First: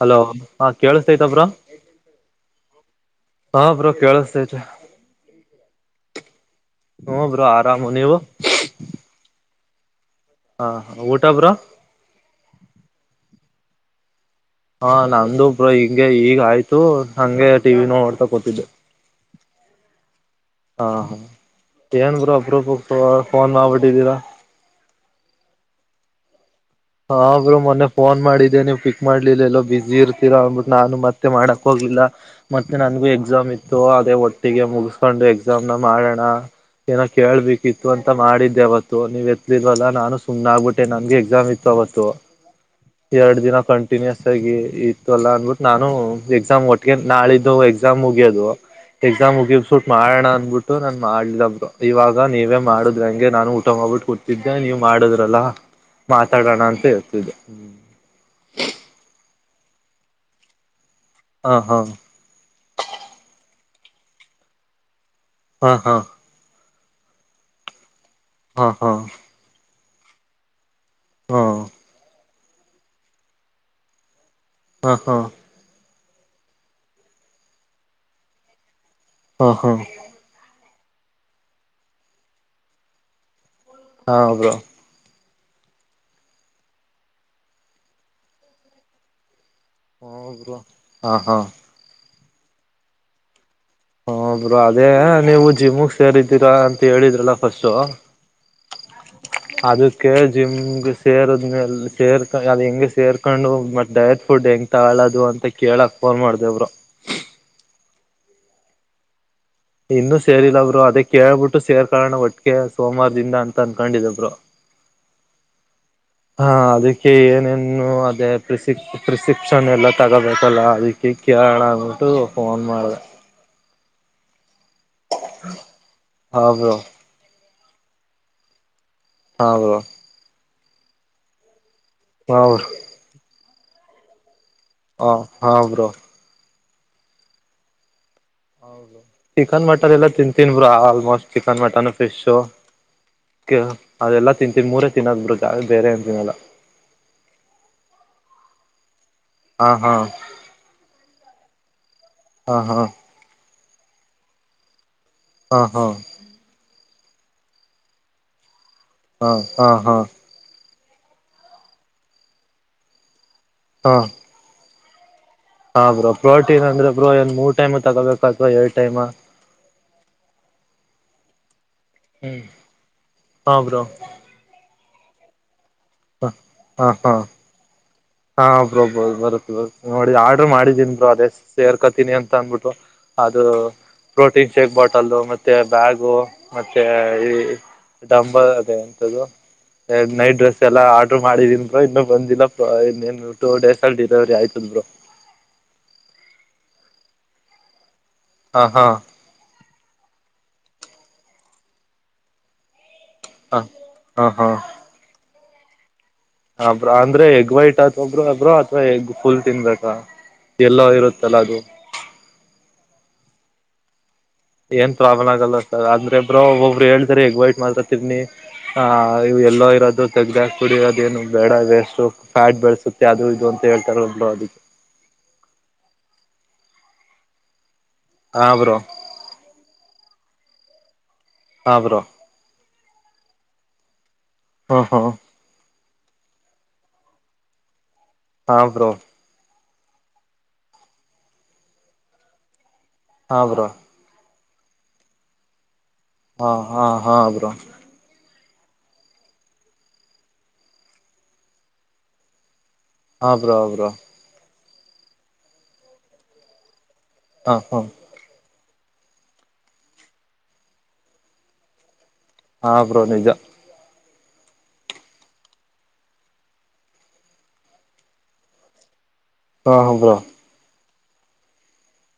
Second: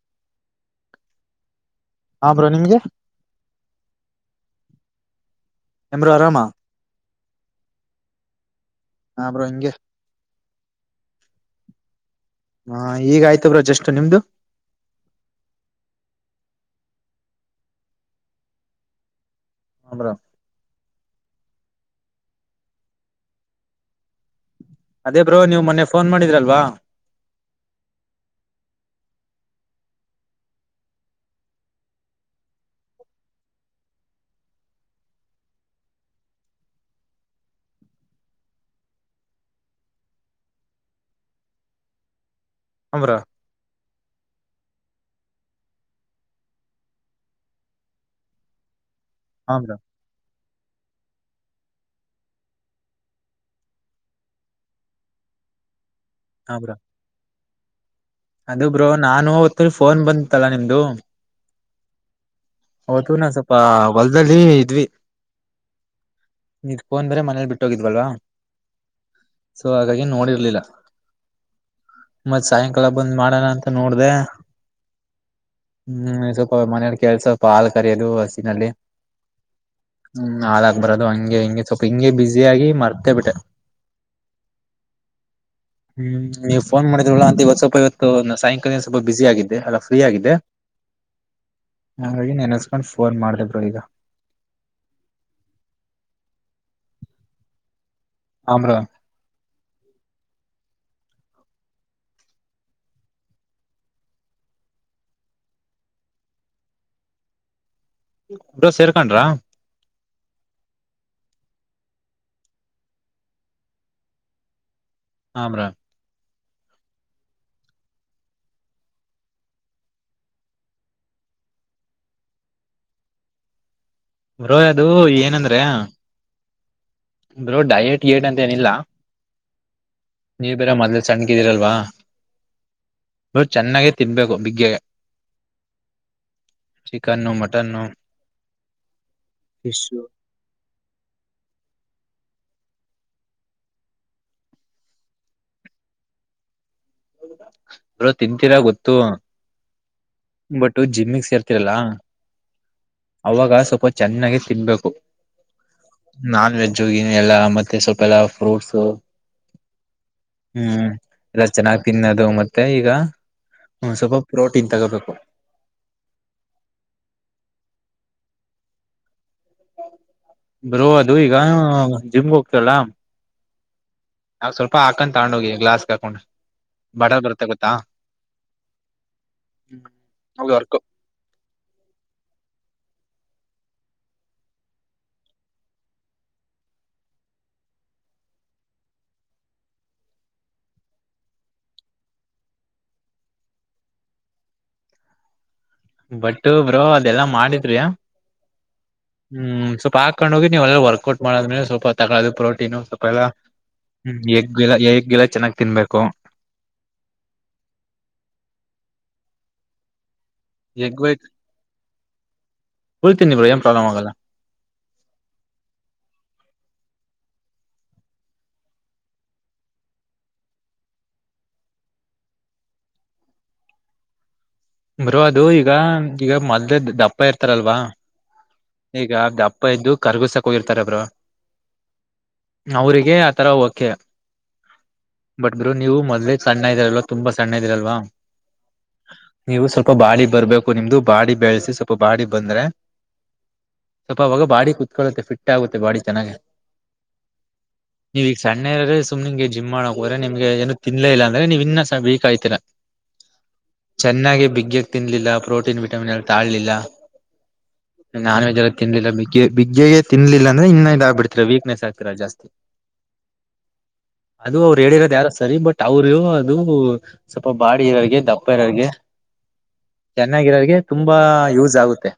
Hello ಹಾ ಕೇಳಸ್ತೈತಬ್ರ ಹಾ ಬ್ರೋ ನಿಮ್ಗೆ ಹಾ ಬ್ರೋ ಕೇಳಸ್ತೇ ಬ್ರೋ ಆರಾಮ ಹ ಬ್ರೋ ಆರಾಮು ನೀವು ಹಾ ಬ್ರೋ ಹಂಗೆ ಹಾ ಊಟ ಬ್ರೋ ಹಾ ಈಗ ಆಯ್ತ ಬ್ರೋಜ್ ಎಷ್ಟು ನಿಮ್ದು ಹಾ ನಂದು ಬ್ರೋ ಹಿಂಗೆ ಈಗ ಆಯ್ತು ನಂಗೆ ಟಿವ ನ ಓಡ್ತಾ ಕೋತಿದ್ದೆ ಹಮ್ರ ಹಾ ಹಾ ಏನ್ ಬ್ರ ಅಬ್ರೊಪ ಫೋನ್ ಮಾಡ್ಬಿಟ್ಟಿದ್ದೀರಾ ಅದೇ ಬ್ರೋ ನೀವ್ ಮೊನ್ನೆ ಫೋನ್ ಮಾಡಿದ್ರಲ್ವಾ ಹರು ಮೊನ್ನೆ ಫೋನ್ ಮಾಡಿದ್ದೆ ನೀವ್ ಪಿಕ್ ಮಾಡ್ಲಿಲ್ಲ ಎಲ್ಲೋ ಬ ಬಿಸಿ ಇರ್ತೀರಾ ಅನ್ಬಿಟ್ಟು ನಾನು ಮತ್ತೆ ಮಾಡಕ್ ಹೋಗ ಲ್ಲ ಮತ್ತೆ ನನ್ಗು ಎಕ್ಸಾಮ್ ಇತ್ತು ಅದೇ ಒಟ್ಟಿಗೆ ಮುಗಿಸಕೊಂಡು ಎಕ್ಸಾಮ್ನ ಮಾಡೋಣ ಏನೋ ಕೇಳ್ಬೇಕಿತ್ತು ಅಂತ ಮಾಡಿದ್ದೆ ಅವಾವತ್ತು ನೀವ್ ಎತ್ಲಿಲ್ವಲ್ಲಾ ನಾನು ಸುಮ್ಮ್ ಆಗ್ಬಿಟ್ಟೆ ನನ್ಗೆ ಎಕ್ಸಾಮ್ ಇತ್ತು ವತ್ತು ಹಾ ಬ್ರೋ ಎರಡು ದಿನ ಕಂ ಕಂಟಿನ್ಯೂಸ್ ಆಗಿ ಇತ್ತು ಅಲ್ಲ ಅಂದಬಿಟ್ಟು ನಾನು ಎಕ್ಸಾಮ್ ಒಟ್ಟಿಗೆ ನಾಳಿದ್ದು ಎಕ್ಸಾಮ್ ಮುಗಿಯೋದು ಎಕ್ಸಾಮ್ ಹಾ ಮುಗಿದ್ ಬ್ರೋ ಸುಟ್ ಮಾಡೋಣ ಅ್ಬಟ್ಟು ನಾನ ಮಾಡ್ಲಬ್ರು ಇವಾಗ ನೀವೇ ಮಾಡುದ್ ಹಂಗೆ ನಾನು ಊಟ ಹೋಗ್ಬಿಟ್ಟು ಕೊತಿದ್ದೆ ನೀ ಮಾಡುದ್ರಲ್ಲ [unintelligible] ತಡೋಣ ಬ್ರೋ ಅಂತ ಹೇಳ್ತಿದ್ದ ಹ್ಮ ಅದು ಬ್ರೋ ನಾನು ಹೊತ್ತು ಫೋನ್ ಬಂತತ್ತಲ್ಲಾ ನಿಮ್ದು ಹಾ ಹಾ ಹೊಲ್ದಲ್ಲಿ ಇದ್ವಿ ಹಾ ಹಾ ನಿ್ಕೋನ್ ಬ್ರ ಮನೇಲಿ ಬಿಟ್ಟ ಹೋಗಿದ್ವಲ್ವಾ ಹಾ ಹಾ ಸೊ ಹಾಗಾಗಿ ನೋಡಿರ್ಲಿಲ್ಲ ಹ್ಮ ಮತ್ ಸಾಯಂಕಾಲ ಬಂದ್ ಮಾಡೋಣ ಅಂತ ನೋಡ್ದ ಹಾ ಹಾ ಹ್ಮ್ ಸ್ವಲ್ಪ ಮನೆಯಲ್ಲಿ ಕೆಲ್ಸ ಸ್ವಲ್ಪ ಹಾ ಕರೆಯೋದು ಹಸಿನಲ್ಲಿ ಹಾ ಹಾ ಹ್ಮ ಹಾಾಲ ಬರೋದು ಹಂಗೆ ಹಿಂಗೆ ಸ್ವಲ್ಪ ಹಿಂಗೆ ಬಸ ಆಗಿ ಮರ್ತೆೇ ಬಿಟ್ಟೆ ಹಾ ಹೌಬ್ರೋ ಹ್ಮ್ ನೀವು ಫೋನ್ ಮಾಡಿದ್ರರಲ್ಲ ಅಂತ ಇವತ್ತು ಸ್ವಲ್ಪ ಇವತ್ತು ಸಾಯಂಕಾಲ ಸ್ವಲ್ಪ ಬಿಸಿಿ ಆಗನಿ ಫ್ರೀ ಆಗ ಹ್ಮ್ ಬ್ರೋ ಹಾ ಹಾ ಹಾಗ ನೆನಸ್ಕೊಂಡು ಫೋನ್ ಮಾಡ ಈ ಹ ಬ್ರರು ಅದೇ ನೀವು ಜಿಮಗ್ ಸೇರಿದ್ದೀರಾ ಅಂತ ಹೇಳಿದ್ರಲ್ಲ ಫಸ್ಟ್ ಆಮ್ರ ಅದಕ್ಕೆ ಜಿಮ್ಗೆ ಸೇರದ್ಮೇಲೆ ಸೇರ್ಕ ಅದು ಹೆಂಗ ಸೇರ್ಕೊಂಡು ಮತ್ ಡಯಟ್ ಫುಡ್ ಹೆಂಗ್ ತಗಳೋದು ಅಂತ ಕೇಳಕ್ ಫಾಲ್ ಮಾಡಿದೆಬ್ರು ಡ ಸೇರ್ಕೊಂಡ್ರಾ ಇನ್ನುೂ ಸೇರಿಲ್ಲಬ್ರು ಅದೇ ಕೇಳ್ಬಿಟ್ಟು ಸೇರ್ಕೊಳ್ಳೋಣ ಒಟ್ಟಿಗೆೆ ಸೋಮವಾರದಿಂದ ಅಂತ ಅನ್ಕೊಂಡಿದಬ್ರು. ಹಮ್ರ ಹಾ ಅದಕ್ಕೆ ಏನೇನು ಅದೇ ಪ್ರಿಸಿಪ್ ಪ್ರಿಸ್ಕ್ರಿಪ್ಷನ್ ಎಲ್ಲ ತಗೋಬೇಕಲ್ಲ ಅದಕ್ಕೆ ಕೇಳಣ ಅಂದ್ಬಿಟ್ಟು ಫೋನ್ ಮಾಡಿದೆ [inaudible] ಬ್ರಾ ಅದು ಏನಂದ್ರ ಹದು ಬ್ರಾ ಡಯೇಟ್ ಏಟ್ ಅಂತ ಏನಿಲ್ಲ ಹಾ ಬ್ರಾ ನೀವು ಬೇರ ಮೊದ್ಲೆ ಸಣ್ಣಗೆ ಇದ್ದರಲ್ವಾ ಹೌ ನ ಚೆನ್ನಾಗೇ ತಿನ್ಬೇಕು ಹ ಹಾ ಬ್ರಾ ಚಿಕನ್ ನ ಮಟನ್ ನ ಹೌದು ಚಿಕನ್ ಮಟನ್ ಎಲ್ಲಾ ತಿಂತೀನ್ಬ್ರ ಆಲ್ಮೋಸ್ಟ್ ಚಿಕನ್ ಮಟನ್ ಫಿಶು ಅದೆಲ್ಲಾ ತಿಂತೀವಿ ಮೂರೇ ತಿನ್ನದ್ ಬಿತ್ತೆ ಬೇರೆ ಏನ್ ತಿಿನಲ್ಲ ಅ ತಿಂತೀರಾ ಗೊತ್ತು ಹಾ ಹಾ ಬಟ್ ಜಿಮ್ಮಗ್ ಸೇರ್ತ ರಲ್ಲ ಹಾ ಹಾ ಅವಾಗ ಸ್ವಲ್ಪ ಚೆನ್ನಾಗ ತಿನ್ಬೇಕು ಹಾ ಹಾ ಜಗಿನ ಎಲ್ಲಾ ಮತ್ತೆ ಸ್ವಲ್ಪ ಎಲ್ಲಾ ಫ್ರೂಟ್ಸ್ ಹಾ ಹಾ ಹಾ ಹ್ಮ್ ಎಲ್ಲ ಚೆನ್ನಾಗಿ್ ತಿನ್ನೋದು ಮತ್ತೆ ಈಗ ಹಾ ಸ್ವಲ್ಪ ಪ್ರೋಟೀನ್ ತಗೋಬೇಕು ಹಾ ಬ್ರೋ ಪ್ರೋಟೀನ್ ಅಂದ್ರೆ ಬ್ರೋ ಏನ್ ಮೂರ್ ಟೈಮ್ ತಗೋಬೇಕ ಅಥವಾ ಏಳ್ ಟೈಮ್ ರೋವ ದುಯ ಕಾಯ ಹ್ಮ್ ಜಿಮಬೋಕ್ ಚಲ್ಲ ಆಮ ಹಾ ಬ್ರಾ ನಾವ್ ಸ್ವಲ್ಪ ಹಾಕೊಂಡ ತಗೊಂಡು ಹೋಗಿ ಗ್ಲಾಸ್ಗೆ ಹಾಕೊಂಡು ಹ ಹಾ ಹಾ ಬಟರ್ ಬರುತ್ತೆ ಗೊತ್ತಾ ಹಾ ಬ್ರೋ ಬ್ರೋ ಬರುತ್ ಬರು ನೋಡಿ ಅವ ಆರ್ಡರ್ ವರ್ಕ್ ಮಾಡಿದೀನ್ ಬ್ರೋ ಅದೇ ಸೇರ್ಕತೀನಿ ಅಂತ ಅನ್ಬಿಟ್ಟು ಅದು ಪ್ರೋಟೀನ್ ಚೇಕ್ ಬಾಟಲ್ ಮತ್ತೆ ಬ್ಯಾಗು ಮತ್ತೆ ಈ ಡಂಬ ಅದ ಎಂತ್ದು ನೈಟ್ ಡ್ರೆಸ್ ಎಲ್ಲ ಆರ್ಡ್ರ್ ಮಾಡಿದೀನ್ಿ ಇನ್ನುೂ ಬಂದಿಲ್ಲ ಇನ್ನನು ಟೂ ಡೇಸ್ ಅಲ್ಲಿ ಡಿಲವರಿ ಆಯ್ತದ ಬ್ರರು ಬಟ್ ಬ್ರೋ ಅದೆಲ್ಲಾ ಮಾಡಿದ್ರಿ ಹಾ ಹಾ ಹ್ಮ್ ಸ್ವಲ್ಪ ಹಾಕೊಂಡ್ ಹೋಗಿ ನೀವುಲ್ಲ ವರ್ಕೌಟ್ ಮಾಡಿದ್ಮೇಲೆ ಸ್ವಪ ತಗೋದು ಪ್ರೋಟೀನು ಲ್ಲ ಹಾ ಹಾ ಹ್ಮಗ್ ಗಿ ಎಗ್ ಗಿಲ ಚೆನ್ನಾಗ್ ತಿನ್ಬೇಕು ಹಬ್ರ ಅಂದ್ರೆ ಎಗ್ ವೈಟ್ ಅಥ ಒಬ್್ರ ಅಬ್ರ ಅಥವಾ ಎಗ್ ಫುಲ್ ತಿನ್ಬೇಕಾ ಎಲ್ಲ ಎಗ್ ಇರುತ್ತಲ್ಲ ಅದು ಉಳ್ಿತೀನಿ್ರ ಏ ಪ್ರಾಬ್ಲ್ ಆಗಲ್ಲ ಏನ್ ಪ್ರಾಬ್ಲಮ್ ಆಗಲ್ಲ ಸರ್ ಅಂದ್ರೆಬ್ಬ್ರ ಒಬ್ರು ಹೇಳ್ದ್ರ ಈಗ್ ಬಯಟ್ ಮಾತ್ರ ತಿರ್ನಿ ಆ ಎಲ್ಲೋ ಇರೋದು ತೆಗ್ದ ಕುಡಿರೋದ ೇನು ಬೇಡ ವೇಸ್ಟ್ು ಫ್ಯಾಟ್ ಬೆಳಸುತ್ತೆ ಅದು ಇದು ಅಂತ ಹೇಳ್ತಾರೆ ಒಬ್ರು ಅದಕ್ಕೆ ಬರು ಅದು ಈಗ ಈಗ ಮದ್ೆ ದಪ್ಪ ಇರ್ತಾರಲ್ವಾ ಹಾ ಬ್ರೋ ಈಗ ಅಪ್ಪ ಇದ್ದು ಕರ್ಗುಸಕ ಹೋಗಿರ್ತಾರಬ್ರು ಆಬ್ರೋ ಅವ್ರಿಗೆ ಆತರ ಓಕೆ ಹಾ ಹಾ ಬಟ್ ನೀವು ಮೊದ್ಲೇ ಸಣ್ಣ ಇದ್ದರಲ್ವ ತುಂಬಾ ಸಣ್ಣ ಇದ್ದಿರಲ್ವಾ ಹಾ ಬ್ರೋ ನೀವು ಸ್ವಲ್ಪ ಬಾಡಿ ಬರ್ಬೇಕು ನಿಮ್ದು ಬಾಡಿ ಬೆಳೆಸಿ ಸ್ವಲ್ಪ ಬಾಡಿ ಬಂದ್ರೆ ಹಾ ಬ್ರೋ ಸ್ವಲ್ಪ ಅವಾಗ ಬಾಡಿ ಕತ್ಕೊಳ್ಳುತ್ತೆ ಫಿಟ್ ಆಗುತ್ತೆ ಬಾಡಿ ಚೆನ್ನಾಗಿ ಹಾ ಹಾ ಹಾ ಬ್ರೋ ನೀವ ಈಗ ಸಣ್ಣರ ಸುಮ್ ನಿಂಗೆ ಜಿಮ್ ಮಾಡಕೋದ್ರೆ ನಿಮ್ಗೆ ಏನು ತಿನ್ಲ ಇಲ್ಲ ಅಂದ್ರೆ ನೀವ್ ಇನ್ನ ವೀಕ್ ಆಗ್ತೀರಾ ಹಾ ಬ್ರೋ ಬ್ರೋ ಚೆನ್ನಾಗಿ ಬಿಗಕ್ ತಿನ್ಲಿಲ್ಲ ಪ್ರೋಟೀನ್ ವಿಟಮಿನ್ ತಗೊಂಡಿಲ್ಲ ಹಾ ಹಾ ನಾನ್ ವಜ್ ತಿನ್ಲಿಲ್ಲ ಬಿಗ್ಗೆ ಬಿಗ್ಗೆ ತಿನ್ನಲ್ಲಿಲ ಅಂದ್ರೆ ಇನ್ನ ಇದ ಆಗ್ಬಡ್ತೀರ ವೀಕ್ನೆಸ್ ಆಗ್ ಹಾ ಬ್ರೋ ನಿಜ ಅದು ಅವ್ರು ಹೇಳಿರೋದು ಯಾರೋ ಸರಿ ಬಟ್ ಅವರು ಅದು ಸ್ವಲ್ಪ ಬಾಡಿ ಇರೋರ್ಗೆ ದಪ್ಪ ಇರೋರ್ಗೆ ಹಾ ಬ್ರೋ ಚೆನ್ನಾಗಿರೋರಿಗೆ ತುಂಬಾ ಯೂಸ್ ಆಗುತ್ತೆ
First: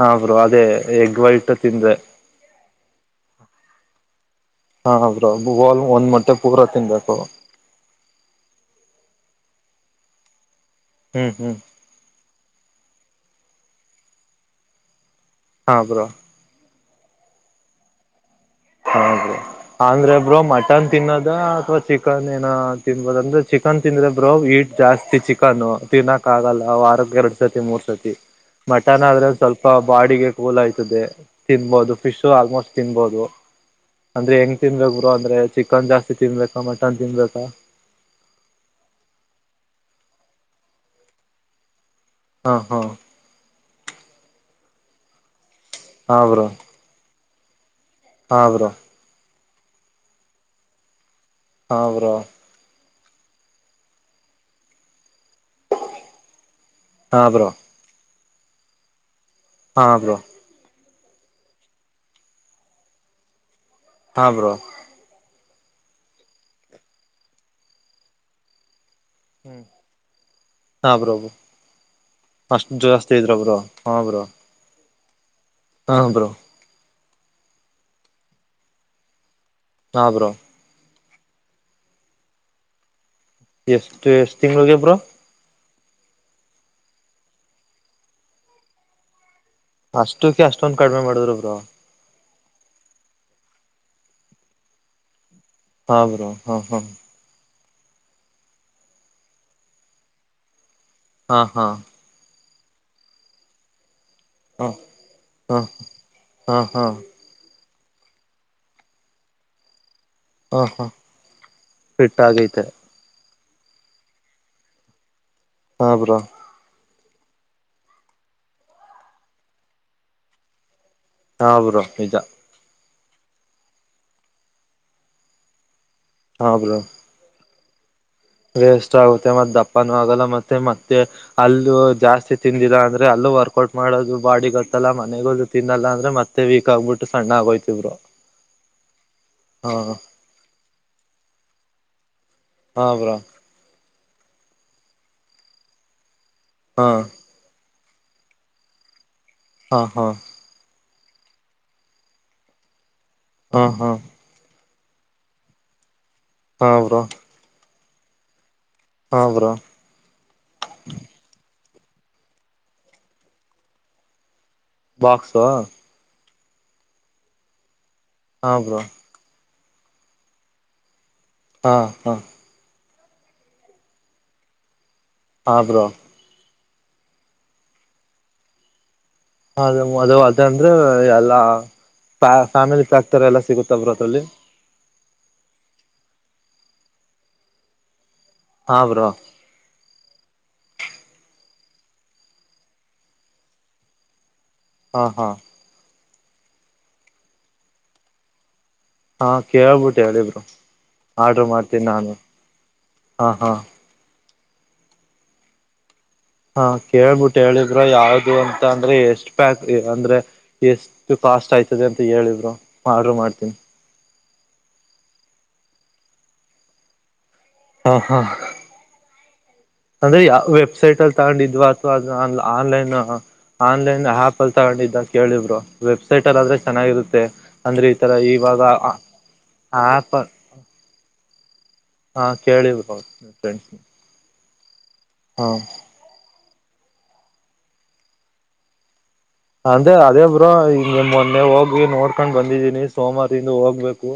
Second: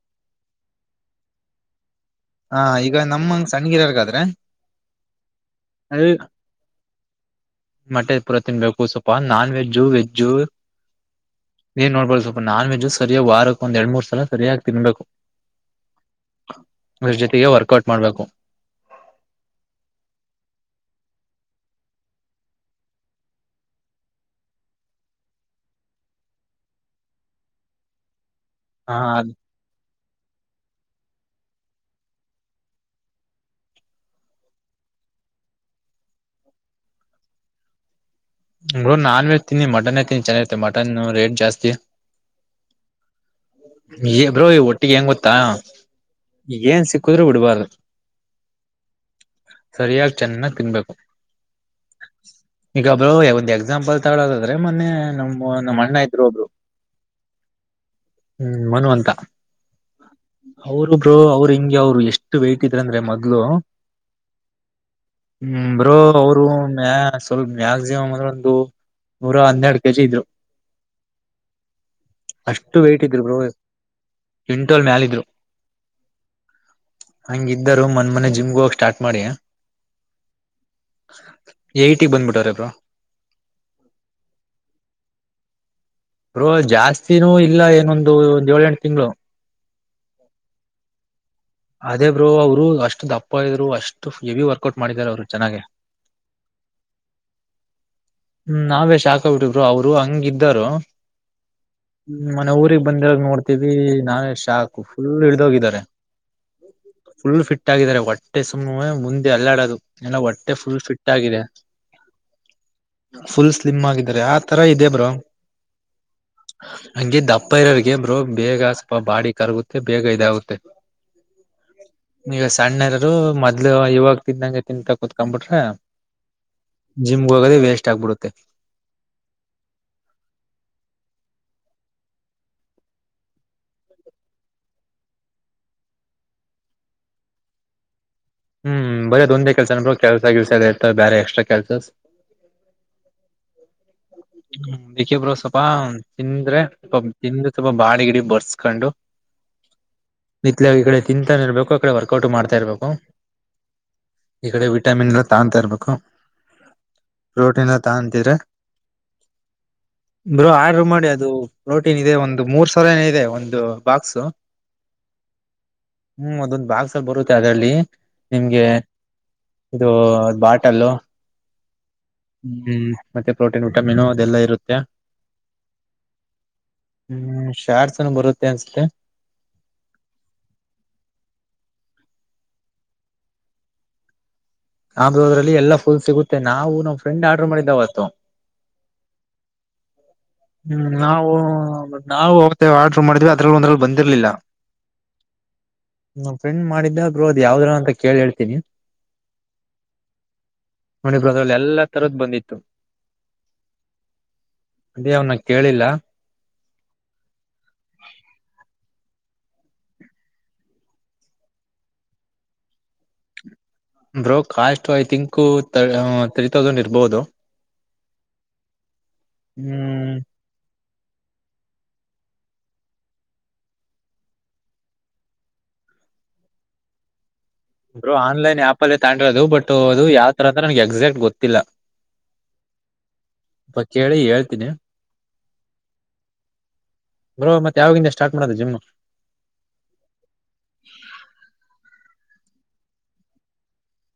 ಹಾ ಬ್ರೋ ಅದೇ ಎಗ್ ವೈಟ್ ಇಟ್ಟು ತಿಂದ್ರೆ ಹಾ ಈಗ ನಮ್ಮಂಗ ಸಣ್ಣಗಿರಾರ್ಗಾದ್ರೆ ಹಾ ಹಾ ಬ್ರೋ [unintelligible] ಒಂದ್ ಮಟ್ಟೆ ಪೂರ ತಿನ್ಬೇಕು ಮಟ್ಟೆ ಪೂರ ತಿನ್ಬೇಕು ಸ್ವಪ ನಾನ್ ವೆಜ್ಜು ವೆಜ್ಜು ಹ್ಮ್ ಹ್ಮ್ [inaudible] ಏನ್ ನೋಡ್ಬೋದುಪ ನಾನ್ ವೆಜ್ ಸರಿಯ ವಾರಕ್ ಒಂದ ಎರಡ್ ಮೂರ್ ಸಲ ಸರಿಯಾಗಿ ತಿನ್ಬೇಕು ಹಾ ಬ್ರೋ ಅವರ ಜೊತೆಗೆ ವರ್ಕೌಟ್ ಮಾಡ್ಬೇಕು ಹಾಗೆ ಅಂದ್ರೆ ಬ್ರೋ ಮಟನ್ ತಿನ್ನೋದ ಅಥ್ವಾ ಚಿಕನ್ ಏನ ತಿನ್ಬೋದ ಅಂದ್ರೆ ಚಿಕನ್ ತಿಂದ್ರೆ ಬ್ರೋ ವೀಟ್ ಜಾಸ್ತಿ ಚಿಕನು ತಿನ್ನಕ್ ಆಗಲ್ಲ ಆರೋಗ್ಯ ಎರಡು ಸತಿ ಮೂರ್ ಸತಿ ಹ ಮಟನ್ ಆದ್ರೆ ಸ್ವಲ್ಪ ಬಾಡಿಗೆ ಕೂಲ್ ಆಯ್ತದೆ ತಿನ್ಬಹುದು ಫಿಶು ಆಲ್ಮೋಸ್ಟ್ ತಿನ್ಬಹುದು ಅಂದ್ರೆ ಹೆಂಗ್ ತಿನ್ಬೇಕು ಬ್ರೋ ಅಂದ್ರೆ ಚಿಕನ್ ಜಾಸ್ತಿ ತಿನ್ಬೇಕಾ ಮಟನ್ ತಿನ್ಬೇಕಾ ಬ್ರೋ ನಾನ್ ವೆಜ್ ತಿನ್ನಿ ಮಟನ್ ತಿನ್ನಿ ಚೆನ್ನಾಗೈತೆ ಮಟನ್ ರೇಟ್ ಜಾಸ್ತಿ ಹಾ ಹಾ ಬ್ರೋ ಒಟ್ಟಿಗೆ ಹೆಂಗ್ ಗೊತ್ತಾ ಹಾ ಬ್ರೋ [inaudible] ಏನ್ ಸಿಕ್ಕುದ್ರೂ ಬಿಡ್ಬಾರ್ದು ಹಾ ಬ್ರೋ ಸರಿಯಾಗಿ ಚೆನ್ನಾಗ್ ತಿನ್ಬೇಕು ಹಾ ಬ್ರೋ ಒಂದ ಎಕ್ಸಾಂಪಲ್ ತಗೊಳದಾದ್ರೆ ಮೊನ್ನೆ ನಮ್ಮ ಅಣ್ಣ ಇದ್ರು ಒಬ್ರು [inaudible] ಹಾ ಬ್ರೋ ಹ್ಮ್ ಮನು ಅಂತ ಹಾ ಬ್ರೋ ಅವರು ಬ್ರೋ ಅವರು ಹಿಂಗೆ ಅವ್ರು ಎಷ್ಟು ವೇಟ್ ಇದ್ರಂದ್ರೆ ಮೊದ್ಲು ಹಾ ಬ್ರೋ ಹ್ಮ್ ಬ್ರೋ ಅವರು ಸ್ವಲ್ಪ ಮ್ಯಾಕ್ಸಿಮಮ ಅಂದ್ರೆ ಒಂದು ನೂರ ಹ್ಮ್ ಹನ್ನೆರಡು ಕೆಜಿ ಇದ್ರು ಹಾ ಬ್ರೋ ಅಷ್ಟು ವೇಟ್ ಜಾಸ್ತಿ ಇದ್ರರು ಇದ್ರ ಬ್ರೋ ಹಾ ಬ್ರೋ [inaudible] ಕ್ವಿಂಟಲ್ ಮ್ಯಾಲ ಹಾ ಬ್ರೋ ಹಂಗೆ ಇದ್ದರು ಮನ್ ಮನೆ ಜಿಮ್ಗೆ ಹೋಗಿ ಸ್ಟಾರ್ಟ್ ಮಾಡಿ ಹಾ ಬ್ರೋ ಏಟಿಗೆ ಬಂದ್ಬಿಟ್ಟವ್ರೆ ಬ್ರೋ ಎಷ್ಟು ಎಷ್ಟ್ ತಿಂಗಳಿಗೆ ಬ್ರೋ ಬ್ರೋ ಜಾಸ್ತಿನೂ ಇಲ್ಲ ಏನೊಂದು ಒಂದ್ ಏಳು ಎಂಟು ತಿಂಗಳು ಅಷ್ಟಕ್ಕೆ ಅಷ್ಟೊಂದ್ ಕಡಿಮೆ ಮಾಡುದ್ರು ಬ್ರೋ ಅದೇ ಬ್ರೋ ಅವರು ಅಷ್ಟು ದಪ್ಪ ಇದ್ರು ಅಷ್ಟು ಹೆವಿ ವರ್ಕೌಟ್ ಮಾಡಿದಿದ್ದಾರೆ ಅವ್ರು ಚೆನ್ನಾಗ ಹಾ ಬ್ರೋ ಹಾ ಹಾ ಹ್ಮ್ ನಾವೇ ಶಾಖ ಆಗ್ಬಿಟ್ಟಿದರು ಅವರು ಹಂಗಿದ್ದರು ಹಾ ಹಾ ಮನೆ ಊಗ್ ಬಂದಾಗ ನೋಡ್ತೀವಿ ನಾನೇ ಹಾ ಶಾಕ್ು ಫುಲ್ ಹಿಡ್ದೋಗಿದಿದ್ದಾರೆ ಹಾಂ ಇಟ್ಟಾಗಿದ್ದಾರೆ ಹೊಟ್ಟೆ ಸುಮ ಮುಂದೆ ಅಲ್ಲಾಡೋದು ಎಲ್ಲ ಹೊಟ್ಟೆ ಹಾ ಹಾ ಫುಲ್ ಹಾ ಫಿಟ್ ಆಗಿದೆ ಫಿಟ್ ಆಗೈತೆ ಫುಲ್ ಸ್ಲಿಮ್ ಆಗಿದಿದ್ದಾರೆ ಆ ತರ ಇದೆೇ ಬ್ರೋ ಹಾ ಬ್ರಾ ಹಂಗಿದ್ದ ಅಪ್ಪ ಇರೋರ್ ಗೇಮರು ಬೇಗ ಸ್ವಲ್ಪ ಬಾಡಿ ಕರಗುತ್ತೆ ಬೇಗ ಇದಾಗುತ್ತೆ ಹಾ ಬ್ರೋ ಈಜ ಈಗ ಸಣ್ಣರರು ಮೊದ್ಲು ಇವಾಗ ತಿಿಂದಂ ತಿಂತಂತಾ ಕೂತ್ಕೊಂಡ್ಬಿಟ್ರ ಹಾ ಬ್ರೋ ಜಿಮ್ಗೆ ಹೋಗೋದ ವೇಸ್ ವೇಸ್ಟ್ ಆಗುತ್ತೆ ಮತ್ತೆ ದಪ್ಪನೂ ಆಗಲ್ಲ ಮತ್ತೆ ಮತ್ತೆ ಅಲ್ಲ ಜಾಸ್ತಿ ತಿಂದಿಲ್ಲ ಅಂದರೆ ಅಲ್ಲೂ ವರ್ಕೌಟ್ ಮಾಡೋದು ಬಾಡಿ ಗೊತ್ತಲ್ಲ ಮನೆಗ ತಿನ್ನಲ್ಲ ಅಂದರೆ ಮತ್ತೆ ವೀಕ್ ಆಗಿಬಿಟ್ಟು ಸಣ್ಣ ಆಗೋಯ್ತವ್ರು ಹ್ಮ್ ಬರೇದೊಂದೇ ಕೆಲ್ಸ ಕೆಲ್ಸಲ್ಸ ಇತ ಬೇರೆ ಎಕ್ಸ್ಟ್ರಾ ಕೆಲ್ಸಸ್ ಹಾ ಬ್ರಾ ಹ್ಮ ದಿಕಿಬರು ಸ್ವಲ್ಪ ತಿಂದ್ರೆ ಹಾ ಸ್ವ ಚಿಂದ್ರ ಸ್ವಲ್ಪ ಬಾಡಿ ಗಿಡ ಬರ್ಸ್ಕೊಂಡು ಹಾ ಹಾ ನಿತ್ಲ ಈ ಕಡೆ ತಿಂತಾನ ಇರ್ಬೇಕು ಆ ಕಡೆ ವರ್ಕೌಟ್ ಮಾಡ್ತಾ ಇರ್ಬೇಕು ಹಾ ಹಾ ಈ ಕಡೆ ವಿಟಾಮಿನ್ ಎಲ್ಲ ತಗೊತಾ ಇರಬೇಕು ಹಾ ಬ್ರೋ ತಂತೀರ ಹಾ ಬ್ರೋ ಬ್ರ ಆರ್ಡ್ರ ಮಾಡಿ ಅದು ಪ್ರೋಟೀನ್ ಇದೆ ಒಂದು ಮೂರ್ ಸಾವಿರ ಏನ ಇದೆ ಒಂದು ಬಾಕ್ಸ್ ಬಾಕ್ಸ್ವಾ ಹ್ಮ್ ಅದೊಂದ್ ಬಾಗಸಲ್ ಬರುತ್ತೆ ಅದರಲ್ಲಿ ಹಾ ನಿಮ್ಗೆ ಬ್ರೋ ಇದು ಬಾಟಲ್ಲು ಹಾ ಹಾ ಹ್ಮ್ ಮತ್ತೆ ಪ್ರೋಟೀನ್ ವಿಟಮಿನ್ ಅದೆಲ್ಲ ಇರುತ್ತೆ ಹಾಬ್ರೋ ಹ್ಮ್ ಶಾರ್ಸನ ಬರುತ್ತೆ ಅನ್ಸುತ್ತೆ ಅದ ಅದ ಅದ ಅಂದ್ರೆ ಎಲ್ಲಾ ಫ್ಯಾಮಿಲಿ ಚಾಕ್ತಾರೆ ಎಲ್ಲಾ ಸಿಗುತ್ತ ಬ್ರ ಅತಲ್ಲಿ ನಮೋದ್ರಲ್ಲಿ ಎಲ್ಲ ಫುಲ್ ಸಿಗುತ್ತೆ ನಾವು ನಾವ್ ಫ್ರೆಂಡ್ ಆರ್ಡರ್ ಮಾಡಿದಾವತ್ತು ಹಾ ಬ್ರೋ ಹ್ಮ್ ನಾವು ನಾವು ಅವತ್ತ ಆರ್ಡ್ರ ಮಾಡಿದ್ವಿ ಅದ್ರಲ್ಲಿ ಒಂದ್ರಲ್ಲಿ ಬಂದಿರ್ಲಿಲ್ಲ ಹಾ ಹಾ ನಮ್ಮ ಫ್ರೆಂಡ್ ಮಾಡಿದ್ದ ಬ್ರೋ ಅದು ಯಾವ್ದ್ರಗ ಅಂತ ಕೇಳ್ ಹೇಳ್ತೀನಿ ಹಾ ಕೇಳ್ಬಿಟ್ಟ ಹೇಳಿ ಬ್ರೋ ನೋಡಿ ಬ್ರೋ ಆರ್ಡರು ಅದ್ರಲ್ಲಿ ಎಲ್ಲಾ ಮಾಡ್ತೀನಿ ನಾನು ತರದ್ ಬಂದಿತ್ತು ಹಾ ಹಾ ಅದೇ ಅವನ ಕೇಳಿಲ್ಲ ಹಾ ಕೇಳ್ಬಿಟ್ಟ ಹೇಳಿ ಬ್ರೋ ಯಾವ್ದು ಅಂತ ಅಂದ್ರೆ ಎಷ್ಟ್ ಪ್ಯಾಕ್ ಅಂದ್ರೆ ಎಷ್ಟು ಕಾಸ್ಟ್ ಆಯ್ತದೆ ಅಂತ ಹೇಳಿ ಬ್ರೋ ಆರ್ಡ್ರ ಮಾಡ್ತೀನಿ bro cost I think three thousand ಇರ್ಬಹುದು ಹಾ ಹಾ ಹ್ಮ್ ಅಂದ್ರೆ ಯಾವ ವೆಬ್ಸೈಟ್ ಅಲ್ಲಿ ತಗೊಂಡಿದ್ವಾ ಅಥವಾ ಆನ ಆನ್ಲೈನ್ ಆನ್ಲೈನ್ ಆ್ಯಪ್ ಅಲ್ಲಿ ತಗೊಂಡಿದ್ದ ಕೇಳಿ ಬ್ರೋ ವೆಬ್ಸೈಟ್ ಅಲ್ಲ ಆದ್ರೆ ಚೆನ್ನಾಗಿರುತ್ತೆ ಅಂದ್ರೆ ಈ ಬ್ರೊ ತರ ಆನ್ಲೈನ್ ಇವಾಗ ಆ್ಯಪ್ ಅಲ್ಲೇ ತಗಂಡಿರೋದು ಬಟ್ ಅದು ಆಪ್ ಯಾವ್ತರ ಅಂತ ನನ್ಗ ಎಕ್ಸಾಕ್ಟ್ ಗೊತ್ತಿಲ್ಲ ಹಾ ಕೇಳಿ ಬ್ರೋ ತ್ತಿನಿ ಹ್ಮ ಬ್ರೋ ಮತ್ತ ಯಾವಗಿಂದ ಸ್ಟಾರ್ಟ್ ಮಾಡೋದು ಜಿಮ್ ಅಂದ್ರೆ ಅದೇ ಬ್ರೋ ಈಗ ನಮೊನ್ನೆ ಹೋಗಿ ನೋಡ್ಕೊಂಡ್ ಬಂದ ನಿ ಸೋಮವಾರಿಂದ ಹೋಗ್ಬೇಕು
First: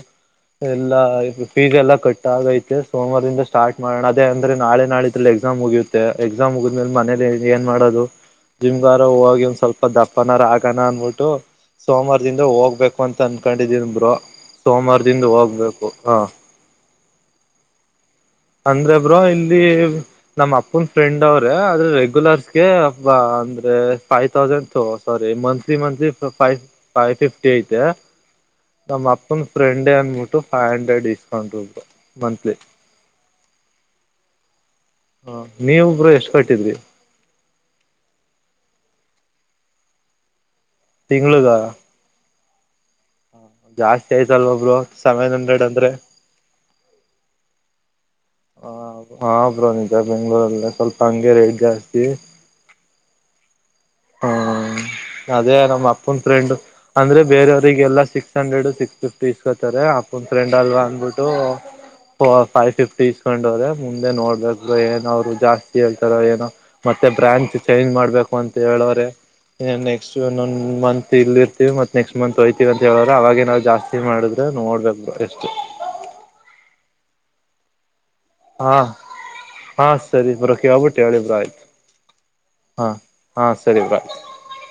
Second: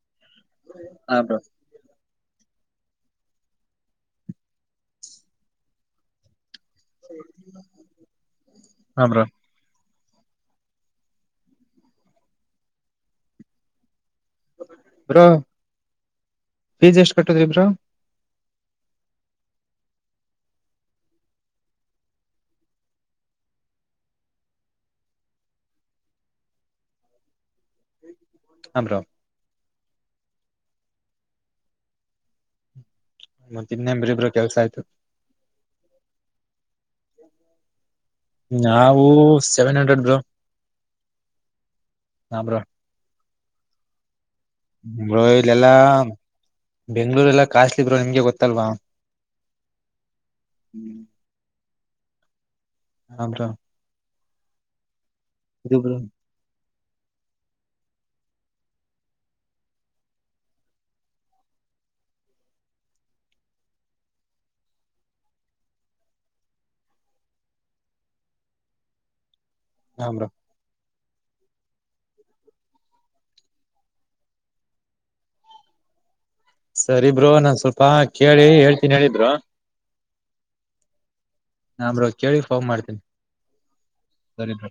ಎಲ್ಲಾ ಹಾ ಬ್ರೋ ಫೀಸ್ ಎಲ್ಲಾ ಕಟ್ಟ ಆಗೈತಿ ಸೋಮವಾರಿಂದ ಸ್ಟಾಟ ಮಾಡಣ ಅದ ಅಂದ್ರೆ ನಾಳ ನಾಡಿದರಲ್ಲಿ ಎಕ್ಸಾಮ್ ಮುಗಿಯುತ್ತೆ ಎಕ್ಸಾಮ್ ಮುಗದ್ಮೇಲೆ ಮನೇಲಿ ಏನ್ ಮಾಡೋದು ಜಿಮ್ಗಾರ ಹಾ ಬ್ರೋ ಹೋಗಿ ಒಂದ ಸ್ವಲ್ಪ ದಪ್ಪನರಾಗನ ಅನ್ಬಿಟ್ಟು ಸೋಮವಾರದಿಂದ ಹೋಗ್ಬೇಕು ಅಂತ ಅನ್ಕೊಂಡಿದೀನ್ ಬ್ರೋ ಬ್ರೋ ಸೋಮಾರದಿಂದ ಹೋಗ್ಬೇಕು ಹಾ ಫೀಸ್ ಎಷ್ಟ್ ಕಟ್ಟುದ್ರಿ ಬ್ರೋ ಅಂದ್ರೆ ಬ್ರೋ ಇಲ್ಲಿ ನಮ್ಮ್ ಅಪ್ಪನ್ ಫ್ರೆಂಡ್ ಅವ್ರೆ ಆದ್ರೆ ರೆಗ್ಯುಲರ್ಸ್ಗೆಬ್ಬ ಅಂದ್ರೆ five thousand sorry monthly monthly five five fifty ಐತೆ ಹಾ ಬ್ರೋ ನಮ್ಮ ಅಪ್ಪನ ಫ್ರೆಂಡೇ ಅನ್ಬಿಟ್ಟು ಫೈವ್ ಹಂಡ್ರೆಡ್ ಇಸ್ಕಂಡ್ರು ಬ್ರೋ ಮಂತ್ಲಿ ಮತ್ತ ಇನ್ನೆನ್ನ ಬಿಡಿ ಬ್ರೊ ಕೆಲಸ ಆಯ್ತು ಹ ನೀವು ಬ್ರೋ ಎಷ್ಟ ಕಟ್ಟಿದ್ರಿ ನಾವು ಸೆವೆನ್ ಹಂಡ್ರೆಡ್ ಬ್ರೊ ತಿಂಗಳಗ ಹಾ ಬ್ರೋ ಜಾಸ್ತಿ ಆಯ್ತಲ್ವ ಬ್ರೋ ಬ್ರೊ ಸೆವೆನ್ ಹಂಡ್ರೆಡ್ ಇಲ್ಲೆಲ್ಲ ಅಂದ್ರೆ ಬೆಂಗಳೂರು ಎಲ್ಲ ಕಾಸ ಹ ಹಾ ಬ್ರೋ ಬೆಂಗ್ಗಳೂರಲ್ಲ ಸ್ವಲ್ಪ ಹಂಗೆ ರೇಟ್ ಜಾಸ್ತಿ ಹ ಬ್ರೋ ಹ್ಮ್ ಅದೇ ಇದು ನಮ್ಮ ಬ್ರೋ ಅಪ್ಪನ್ ಫ್ರೆಂಡು ಅಂದ್ರೆ ಬೇರೆಯವ್ರರಿಗೆಲ್ಲಾ ಸಿಕ್ಸ್ ಹಂಡ್ರೆಡ್ ಸಿಕ್ಸ್ ಫಿಫ್ಟಿ ಇಸ್ಕೊತಾರೆ ಅಪ್ಪನ ಫ್ರೆಂಡ್ ಅಲ್ವಾ ಅಂದ್ಬಿಟ್ಟು ಫೈವ್ ಫಿಫ್ಟಿ ಇಸ್ಕೊಂಡೋರೆ ಮುಂದೆ ನೋಡ್ಬೇಕು ಏನ ಅವ್ರು ಜಾಸ್ತಿ ಹೇಳ್ತಾರ ಏನೋ ಮ ಮತ್ತೆ ಬ್ರ್ಯಾಂಚ್ ಚೇಂಜ್ ಮಾಡ್ಬೇಕು ಅಂತ ಹೇಳವ್ರೆ ಹಾ ನೆಕ್ಸ್ಟ್ ಬ್ರೋ ಇನ್ನೊಂದ ಮಂತ್ ಇಲ್ ಇರ್ತೀವಿ ಮತ್ ನೆಕ್ಸ್ಟ್ ಮಂತ್ ಹೊಯ್ತೀವಿ ಅಂತ ಹೇಳವ್ರೆ ಅವಾಗೆ ನಾವು ಜಾಸ್ತಿ ಮಾಡಿದ್ರೆ ನೋಡ್ಬೇಕ ಎಷ್ಟು [inaudible] ಸರಿ ಬ್ರೋ ನಾನ್ ಸ್ವಲ್ಪ ಕೇಳಿ ಹಾ ಹೇಳ್ತೀನಿ ಹೇಳಿ ಬ್ರೋ ಹಾ ಸರಿ ಬ್ರೋ ಕೇಳಿ ಬಿಟ್ಟು ಹೇಳಿ ಬ್ರೋ ಆತ ಹಾ ಬ್ರೋ ಕೇಳಿ ಫೋನ್ ಹಾ ಮಾಡ್ತೀನಿ ಹಾ ಸರಿ ಬ್ರೋ ಸರಿ ಬ್ರೋ